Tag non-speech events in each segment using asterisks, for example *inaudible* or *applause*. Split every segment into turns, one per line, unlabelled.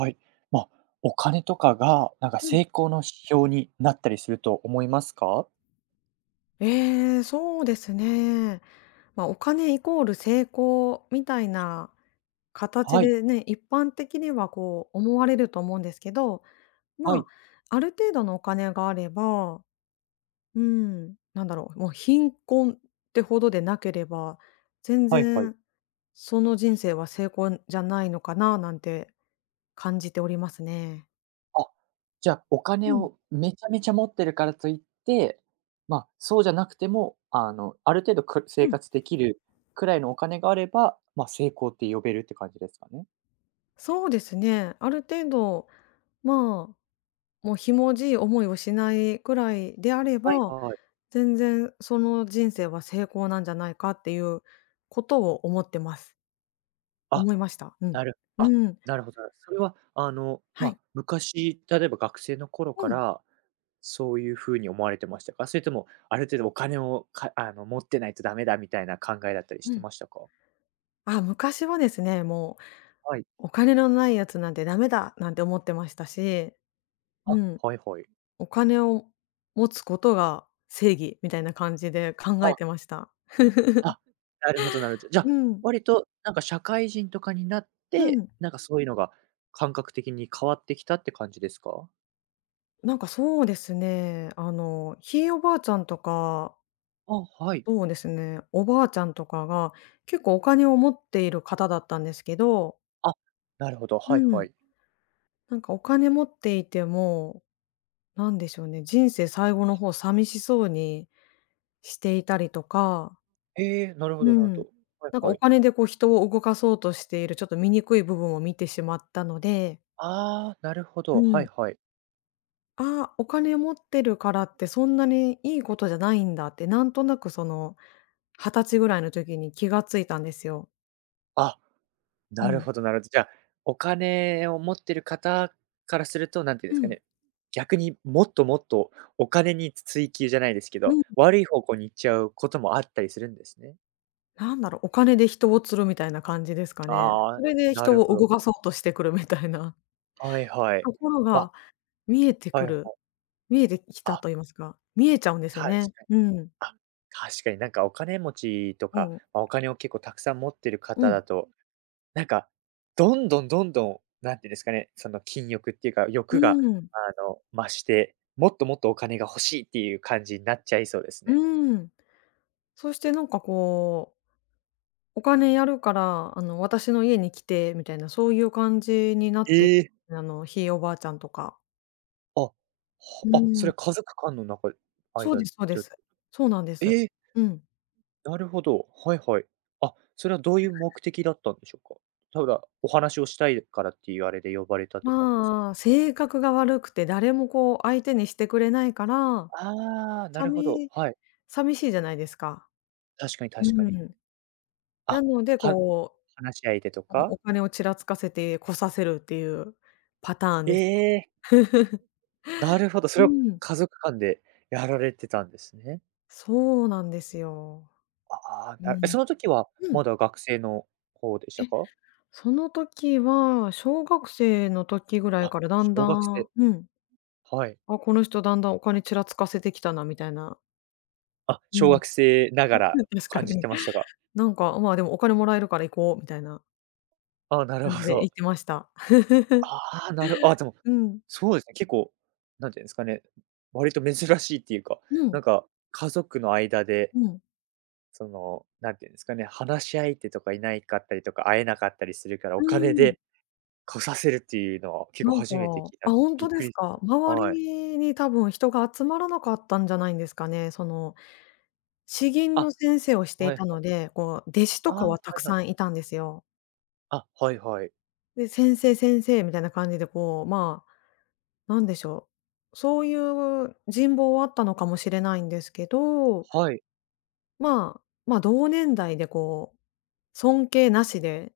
はい。まあ、お金とかが、なんか
う
成
ん。
功の指標になったりすると思いますか？
ええ、そうですね。まあ、お金イコール成功みたいな形
はい、
でね、一般的にはこう思われると思うんですけど、
は
まあ、
い、
ある程度のお金があれば、うん、なんだろう、もう貧困ってほどでなければ、全
はいはい。
然その人生は成功じゃないのかななんて感じておりますね。
あ、じゃあ、お
う
金
ん、
をめちゃめちゃ持ってるからといって、まあ、そうじゃなくても、あの、ある程度く
う
生
ん、
活できるくらいのお金があれば、まあ、成功って呼べるって感じですかね？
そうですね。ある程度、まあもうひもじい思いをしないくらいであれ
はい
ば、
はい。
全然その人生は成功なんじゃないかっていうことを思ってます。
あ、
思いました。うん。
なるあ、
うん。
なるほど。それは、あの、
は
まあ、
い。
昔、例えば学生の頃
う
か
ん。
ら、そういうふうに思われてましたか？それとも、ある程度お金を、かあの、持ってないとダメだみたいな考えだったりし
う
て
ん。
ましたか？
あ、昔はですね、も
はい。
うお金のないやつなんてダメだなんて思ってましたし、う
あ、
ん。
はいはい。
お金を持つことが正義みたいな感じで考え
あ、
てました。
あ、なるほどなるほど。じゃあ、
うん。
割となんか社会人とかになっ
う
て、
ん。
なんかそういうのが感覚的に変わってきたって感じですか？
なんかそうですね、あの、ひいおばあちゃんとか
あ、はい。
そうですね。おばあちゃんとかが、結構お金を持っている方だったんですけど、
あ、なるほど、
う
はいは
ん、
い。
なんかお金持っていても、なんでしょうね、人生最後の方寂しそうにしていたりとか、
へえ、なるほ
う
どなるほ
ん、
ど。はい
なんか
は
お
い。
金でこう人を動かそうとしているちょっと醜い部分を見てしまったので、
ああ、なるほ
う
ど、は
ん、
いはい。
あお金持ってるからってそんなにいいことじゃないんだって、なんとなくその、二十歳ぐらいの時に気がついたんですよ。
あ
う
なる
ん。
ほどなるほど。じゃあ、お金を持ってる方からすると、なんていうん
う
ですか
ん。
ね、逆にもっともっとお金に追求じゃないですけ
う
ど、
ん。
悪い方向に行っちゃうこともあったりするんですね。
なんだろう、お金で人を釣るみたいな感じですかね。
あ
そ
あ、
れで
な
人
るほ
を動
ど。
かそうとしてくるみたいな
はいは
*laughs*
い。
ところ
まあ、
が見えて
は
く
いはい。
る見えてきた
あ、
と言いますか、見えちゃうんですよ
確
ね。
かに。
うん。
あ、確かになんかお金持ちと
う
か、
ん。
まあ、お金を結構たくさん持ってる
う
方
ん。
だとなんか、どんどんどんどん、なんていうんですかね、その禁欲っていうか、
う
欲が
ん。
あの、増して、もっともっとお金が欲しいっていう感じになっちゃいそうです
う
ね。
ーん。そしてなんかこう、お金やるから、あの、私の家に来てみたいな、そういう感じにな
え
って、
え、
あの、ひいおばあちゃんとか。
あ、
う
そ
ん。
れ家族間の中間
そうで
で、
すそうです。そうなんです。
ええ、
うん。
なるほど、はいはい。あ、それはどういう目的だったんでしょうか？ただお話をしたいからっていうあれで呼ばれたって感じですか？
まあ、性格が悪くて、誰もこう相手にしてくれないから、
ああ、な
さ
るほど、はい。
寂しいじゃないですか。
確かに
う
確かに。
ん。な
あ、
ので、
は
こ
話し相手と
う、お
か？
お金をちらつかせて来させるっていうパターン
え
です。
え。
*laughs*
なるほど、そ
う
れを
ん。
家族間でやられてたんですね。
そうなんですよ。
ああ、
う
そ
ん。
の時は
う
ま
ん。
だ学生の方でし
え、
たか？
その時は、小学生の時ぐらい
あ、
からだんだ
小学生
んうん、
はい。
あ、この人だんだんお金ちらつかせてきたなみたいな。
あ、
う
小
ん。
学生ながら
*laughs* 確
感
か
じ
に。
てましたが。
なんか、まあ、でもお金もらえるから行こうみたいな。
ああ、なる
感じ
ほ
で
ど。
行ってました。
ああ、なるあ、でも、
うん。
そうですね、結構、なんていうんですかね、割と珍しいっていうか、
うん。
なんか家族の間で、
うん。
その、なんていうんですかね、話し相手とかいないかったりとか、会えなかったりするから、
う
お金
ーん。
で来させるっていうのは結構
なんか
初めて聞いた
あ、
んで、
ほん
び
と
っ
で
く
す
りし
か。
ました
周
はい。
りに多分人が集まらなかったんじゃないんですかね。その、詩吟の
あ、
先生をしてい
はい
た
は
の
い。
で、こう、弟子
あ
とか
あ、
は
は
たく
いは
さ
い。
んいたんですよ。
あ、はいはい。
で、先生、先生みたいな感じでこう、まあ、なんでしょう、そういう人望はあったのかもしれないんですけど、
はい。
まあ、ま、同年代でこう、尊敬なしで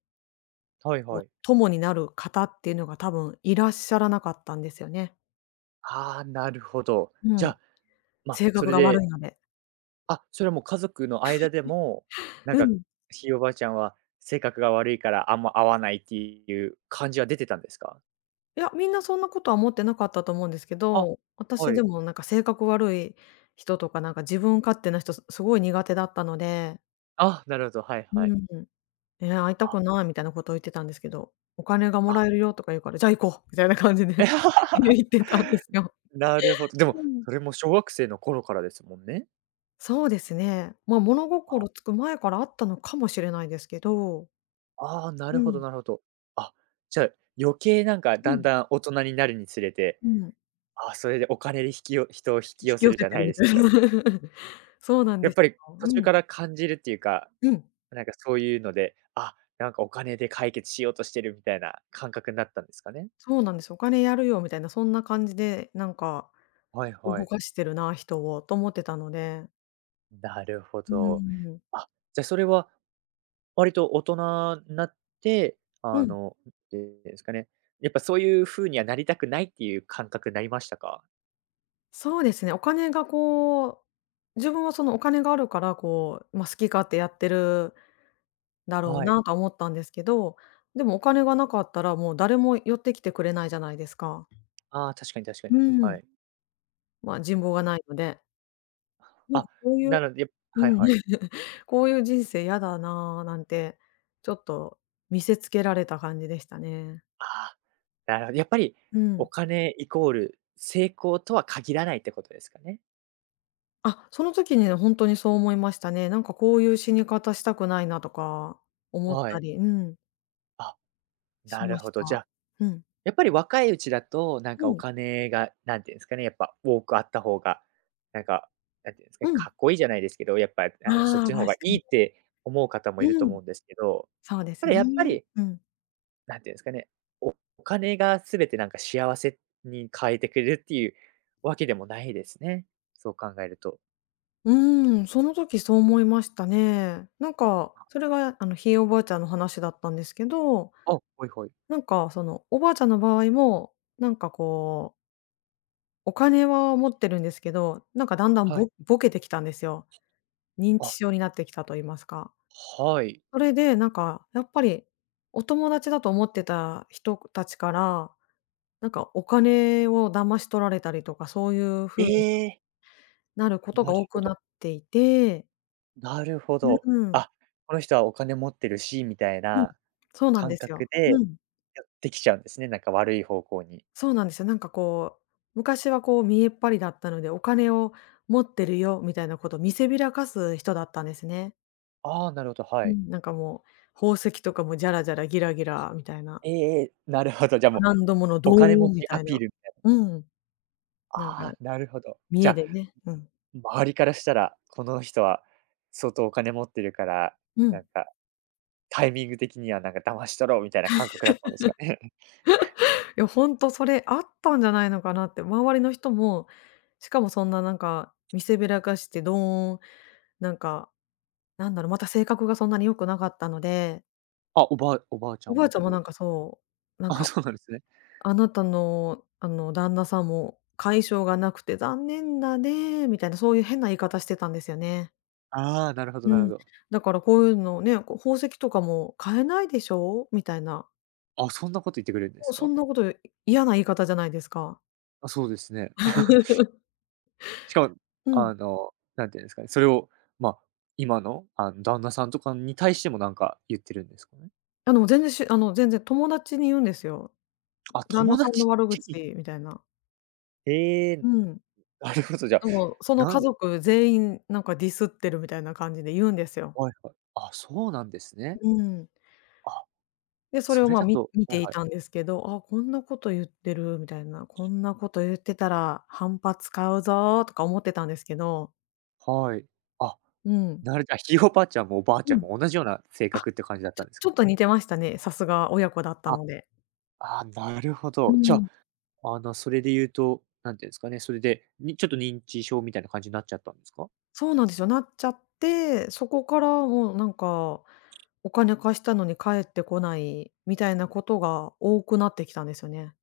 はい
こう、
はい。
友になる方っていうのが多分いらっしゃらなかったんですよね。
ああ、なるほど。
う
じゃ、
ん。
あま、
性
そ
格
れ
が悪
で、
いので。
あ、それはもう家族の間でも、なん
う
か、
ん。
ひいおばあちゃんは性格が悪いからあんま合わないっていう感じは出てたんですか？
いや、みんなそんなことは思ってなかったと思うんですけ
あ、
ど、私
は
で
い。
もなんか性格悪い人とか、なんか自分勝手な人すごい苦手だったので、
あ、なるほど、はい
う
はい。
ん。「えー会いた
あ、
くない」みたいなことを言ってたんですけど、「お金がも
あ。
らえるよ」とか言うから、「じゃあ行こう」みたいな感じで *laughs* 言っ
*laughs*
てたんですよ。
なるほど。でも、
うん。
それも小学生の頃からですもんね？
そうですね。ま、物心つく前からあったのかもしれないですけど、
ああ、な
う
るほど
ん、
なるほど。あ、じゃあ、余計なんか
う
だん
ん、
だん大人になるにつれて、
うん。
ああ、それでお金で引きよ人を引
引
き寄
き
せ
寄
る
せ
じゃ
て
な
る
い
み
で
た
すけ
い
ど、
な。*laughs* そうなん
や
で
っ
す
ぱり
よ。う
途中
ん。
から感じるっていうか、
うん。
なんかそういうので、あ、なんかお金で解決しようとしてるみたいな感覚になったんですかね？
そうなんです。お金やるよみたいな、そんな感じで、なんか
はいは
動
い。
かしてるな、人をと思ってたので。
なるほ
う
ど。
ん。
あ、じゃあそれは割と大人になって、
う
あ
ん。
の、なんていうんですかね、やっぱそういう風にはなりたくないっていう感覚になりましたか？
そうですね、お金がこう、自分はそのお金があるから、こう、まあ、好き勝手やってるだろう
はい。
なとは思ったんですけど、でもお金がなかったら、もう誰も寄ってきてくれないじゃないですか。
ああ、確かに確かに。
う
は
ん。
い。
まあ、人望がないので。なんか
あ、
こういう
なので、
う
はい
ん。
はい。
こういう人生嫌だな、なんて、ちょっと見せつけられた感じでしたね。
ああ、なるほど。やっぱり
う
お
ん。
金イコール成功とは限らないってことですかね？
あ、その時にね、ほんとにそう思いましたね。なんかこういう死に方したくないなとか思っ
は
た
い。
り、うん、
あ、
し
な
ま
るほ
し
ど。じ
た。
ゃあ、
うん。
やっぱり若いうちだと、なん
う
かお
ん。
金が、なんていうんですかね、やっぱ多くあった方が、なんか、なんていうんですか
う
ね、
ん。
かっこいいじゃないですけど、やっぱ、あの、そっ
ああ、
ち
確
の方が
か
いい
に。
って思う方もいる
う
と
ん、
思うんですけど、
そうで
た
す
だやっぱ
ね。
り
うん。
なんていうんですかね、おお金が全てなんか幸せに変えてくれるっていうわけでもないですね。そう考えると。
うーん、その時そう思いましたね。なんか、それがあの、ひいおばあちゃんの話だったんですけど、
あ、はいはい。
なんかその、おばあちゃんの場合も、なんかこうお金は持ってるんですけど、なんかだんだん
はい。
ボケてきたんですよ。認知
あ、
症になってきたと言いますか。
はい。
それでなんかやっぱり、お友達だと思ってた人たちから、なんかお金を騙し取られたりとか、そういう風
え
に
え、
なることが
なる
多
ほ
くな
ど。
っていて
なるほ
う
ど。
ん、
あ、この人はお金持ってるし、みたい
うん、
な
そうなん
感
です
覚
よ。
でや
うん、
ってきちゃうんですね、なんか悪い方向に。
そうなんですよ。なんかこう、昔はこう見えっ張りだったので、お金を持ってるよみたいなことを見せびらかす人だったんですね。
ああ、なるほど、
う
はい。
ん、なんかもう、宝石とかもジャラジャラギラギラみたいな、
ええええ、なるほど、じゃあも
ブ
う
ランドものド
お
ー
金持
ンみ
ち
た
ア
い
ピ
な。
ールみたいな。
うん、なんか
ああ、なるほど。
見
じゃ
栄
あ
でね、うん。
周りからしたら、この人は相当お金持ってるから、
う
な
ん。
んかタイミング的にはなんか騙し取ろうみたいな感覚だったんですかね？*laughs*
いやほんとそれあったんじゃないのかなって、周りの人も、しかもそんななんか見せびらかしてドーン、なんか、なんだろう、また性格がそんなに良くなかったので、
あ、おばあちゃ
お
ん
ばあ
もっ
ちゃ
て
んも
こと
なん
です
か
か？
そう、なん
*laughs* あ、
か
そうなんですね。
「あなたの、あの、旦那さんも解消がなくて残念だね」みたいな、そういう変な言い方してたんですよね。
ああ、なるほど
う
なるほ
ん、
ど。
だからこういうのね、こう「宝石とかも買えないでしょ？」みたいな、
あ、そんなこと言ってくれるんで
もう
す
そ
か？
んなこと、嫌な言い方じゃないですか。
あ、そうですね。*laughs*
*laughs*
しかも、
うん。
あの、なんていうんですかね、それを、まあ、今の、あの、旦那さんとかに対してもなんか言ってるんですかね？
あの、全然しあの、全然友達に言うんですよ。
あ、
旦那
友
さんの
達
悪
に。
口みたいな。
ええー、
うん。
なるほど、じゃあ、
でも、その
なん
家
で
族全員なんかディスってるみたいな感じで言うんですよ。
はいはい。あ、そうなんですね。
うん。
あ
で、それ
そ
を
れ
まあ、
だと
見
はい
てい
はい。
たんですけど、あ、こんなこと言ってるみたいな、こんなこと言ってたら反発買うぞとか思ってたんですけど、
はい。あ、
うん。
なるじゃあ、ひいおばあちゃんもおばあ
う
ちゃん
ん。
も同じような性
あ、
格って感じだったんです
ちょ
か？
っと似てましたね。さすが親子だった
あ、
ので。
ああなるほ
う
ど。じゃ
ん。
あ、あの、それで言うと、なんていうんですかね、それで、にちょっと認知症みたいな感じになっちゃったんですか？
そうなんですよ、なっちゃって、そこからもうなんか、お金貸したのに返ってこないみたいなことが多くなってきたんですよね。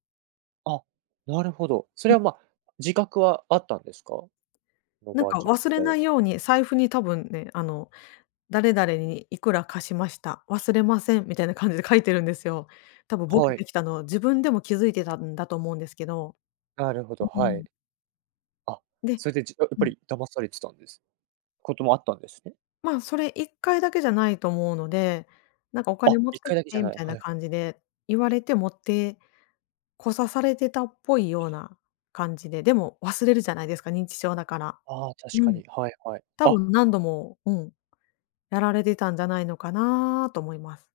あ、なるほど。それは、まあ、自覚はあったんですか？お
なん
ばあ
か
ちゃん
忘
自
れ
体
な
は
いように財布に多分ね、あの、誰々にいくら貸しました、忘れませんみたいな感じで書いてるんですよ。多分ボケ
は
て
い。
きたの、自分でも気づいてたんだと思うんですけど。
なるほ
う
ど、はい。
ん。
あ、
で
それで、やっ
う
ぱ
ん。
り騙されてたんですこともあったんですね。
ま、あそれ一回だけじゃないと思うので、なんか「お金
あ、
持っ
一
て
回
き
だけじ
て」
ゃ
み
ない。
たいな
はいは
感じ
い。
で言われて持ってこさされてたっぽいような感じで、でも忘れるじゃないですか、認知症だから。
ああ、確
う
か
ん、
に。はいはい。
多
あ
分何度も、うん、やられてたんじゃないのかなと思います。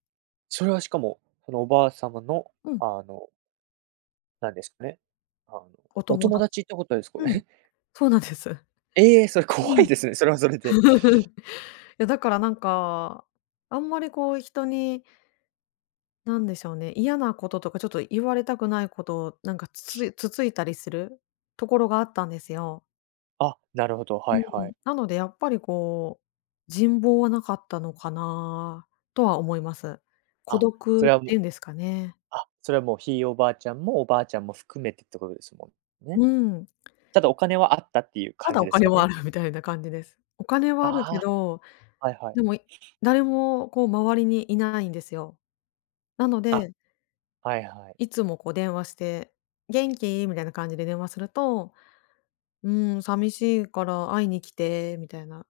それはしかも、そのおばあ様の、
うん、
あの、なんですかね、あの、
お
お
友
友
達
達ってことです？こ
う
れ。
ん、
*laughs*
そうなんです。
ええ、それ
う
怖
ん。
いですね、それはそれで。
*laughs* いや、だからなんか、あんまりこう人になんでしょうね、嫌なこととか、ちょっと言われたくないことを、なんかつついたりするところがあったんですよ。
あ、なるほど、
う
はいは
ん。
い。
なのでやっぱりこう、人望はなかったのかなとは思います。孤
あ、そ
独っ
れはも
てい
う
うんですかね。
あ、それはもうひいおばあちゃんもおばあちゃんも含めてってことですもんね。
うん。
ただお金はあったっていう
た
感
だ
じ
お
です
金
か
はあ
ね。
るみたいな感じです。お金は
あ
あるけど、
あ、はいはい。
でも、誰もこう周りにいないんですよ。なの
あ、
で、
はいはい。
いつもこう電話して「元気？」みたいな感じで電話するとう寂しいから会いに来てみたいな、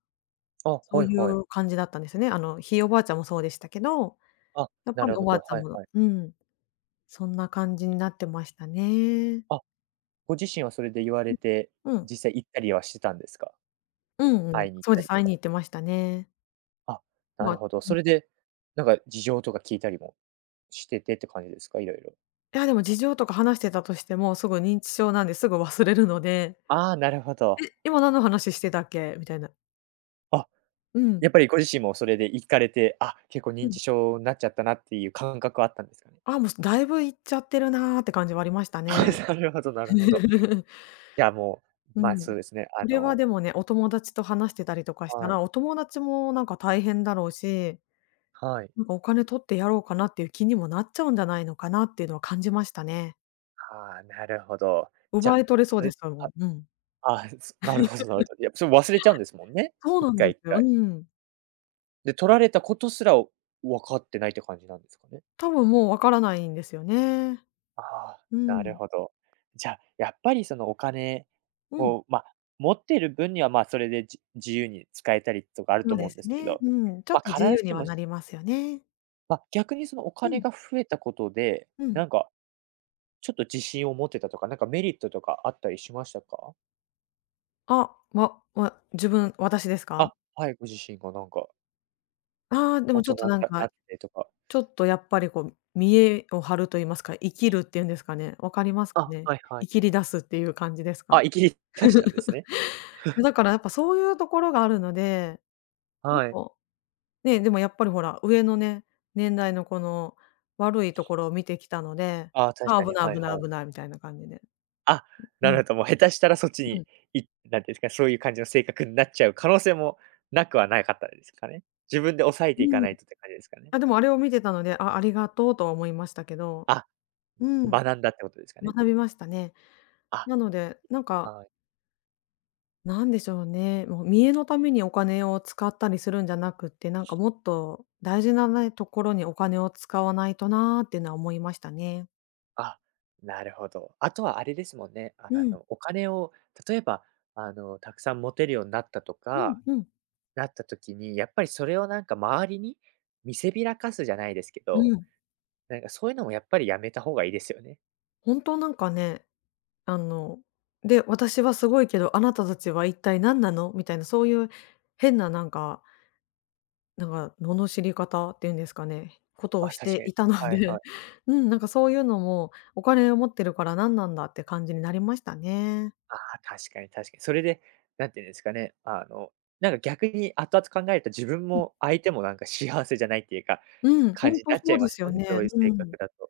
あ、
そう
はい
い
はい。
う感じだったんですよね。あの、ひいおばあちゃんもそうでしたけど、
あ、
やっ
な
ぱり
る
お
ほ
ばあ
ど、
ちゃん
はい
も
はい。
そんな感じになってましたね。
あ、ご自身はそれで言われて、
うん。
実際行ったりはしてたんですか？
うんうん、
会いに行っ
そうで
た
す、
りと
会い
か。
に行ってましたね。
あ、な
まあ、
るほど。
う
そ
ん、
れで、なんか事情とか聞いたりもしててって感じですか？いろいろ。
いやでも事情とか話してたとしても、すぐ認知症なんですぐ忘れるので、
ああ、なるほど。
「え、今何の話してたっけ？」みたいな。
あ、
うん、
やっぱりご自身もそれで行かれて、あ、結構
う
認
ん。
知症になっちゃったなっていう感覚はあったんですかね？
あ、もうだいぶ行っちゃってるなーって感じはありましたね。
*laughs* あ、なるほどなるほど。
*laughs*
じゃあもう、
う
ま、あ
ん。
そうですね、あ
これは
の
でもね、お友達と話してたりとかした
はい、
ら、お友達もなんか大変だろうし、
はい。
なんかお金取ってやろうかなっていう気にもなっちゃうんじゃないのかなっていうのは感じましたね。
ああ、なるほど。じゃ
奪
あ、
い取れそう
そ
で
れ
すもん。
あ、
うん。
あ、*laughs* なるほどなるほど。いやっぱそれ忘れちゃうんですもんね。
そう
一
なんで
回
す
一
よ。う
回。
ん。
で、取られたことすら分かってないって感じなんですかね？
多分もうわからないんですよね。
ああ、
う
なる
ん。
ほど。じゃあ、やっぱりそのお金
うん、
を、まあ、持ってる分には、まあ、それで自由に使えたりとかある
そ
と
う
思
で
うん
す
ですけ
ね。
ど、
うん。ちょっ
まあ、
と自
必
由
ず
に
し
は
も、
なりますよね。
まあ、逆にそのお
う
金
ん、
が増えたことで、
うん。
なんかちょっと自信を持てたとか、なんかメリットとかあったりしましたか？
あ、わわ自分私ですか？
あ、はい、ご自身がなんか
ああー、でも
大
ちょ
人
っ
に
となんか、
なってとか。
ちょっとやっぱりこう、見栄を張ると言いますか、生きるっていうんですかね、分かりますか
あ、
ね？
はいは
い
い。
きり出すっていう感じですか？
あ、生きり出したんですね。
え、だからやっぱそういうところがあるので、なん
はい。
か、ね、でもやっぱりほら、上のね、年代のこの悪いところを見てきたので、
あ、確
あ、
か
危
に、
ない
はい
危な
は
い
い。
危ないみたいな感じで。
あ、
う
なる
ん、
ほど、もう下手したらそっち
う
に、
ん、
なんていうんですか、そういう感じの性格になっちゃう可能性もなくはなかったですかね。自分で抑えていか
うん。
ないとって感じですかね。
あ、でもあれを見てたので、あ、ありがとうとは思いましたけど、
あ、
うん、
学んだってことですかね。
学びましたね。
あ、
なので、
はい。
なんでしょうね、もう見栄のためにお金を使ったりするんじゃなくって、なんかもっと大事なね、ところにお金を使わないとなーっていうのは思いましたね。
あ、なるほど。あとはあれですもんね、あ
うん、
の、お金を例えば、あの、たくさん持てるようになったと
う
か、
ん、うん、
なった時に、やっぱりそれをなんか周りに見せびらかすじゃないですけ
う
ど、
ん。
なんかそういうのもやっぱりやめた方がいいですよね。
本当なんかね、あの、で、私はすごいけど、あなたたちは一体何なのみたいな、そういう変ななんか、なんか罵り方っていうんですかね、ことを
あ、
し
確
て
かに。
いたの
はいは
で、
い。
*laughs* うん、なんかそういうのも、お金を持ってるから何なんだって感じになりましたね。
ああ、確かに確かに。それで、なんていうんですかね、あの、なんか逆に後々考えると自分も相手もなんか幸せじゃないっていうか、
うん、ほ
感
ん
じに
と
なっち
そ
ゃ
う
い
で
ま
す
す
よ
もんね、そ
ね。
ういう性
うん。
格だと。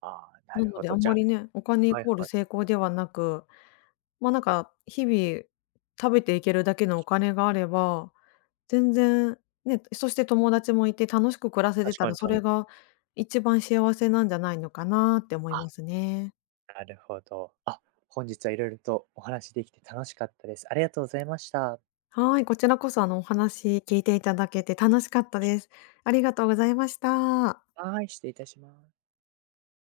ああ、な
な
る
の
ほ
であ
ど。
ん
じゃ
ま
あ
りね、お金イ
はい
コール
はい。
成功ではなく、ま、なんか日々食べていけるだけのお金があれば、全然ね、そして友達もいて楽しく暮らせて
確
た
か
ら、
に
そ
確かに。
れが一番幸せなんじゃないのかなって思い
あ、
ますね。
なるほど。あ、本日はいろいろとお話できて楽しかったです。ありがとうございました。
はい、こちらこそあのお話聞いていただけて楽しかったです。ありがとうございました。
はい、失礼いたします。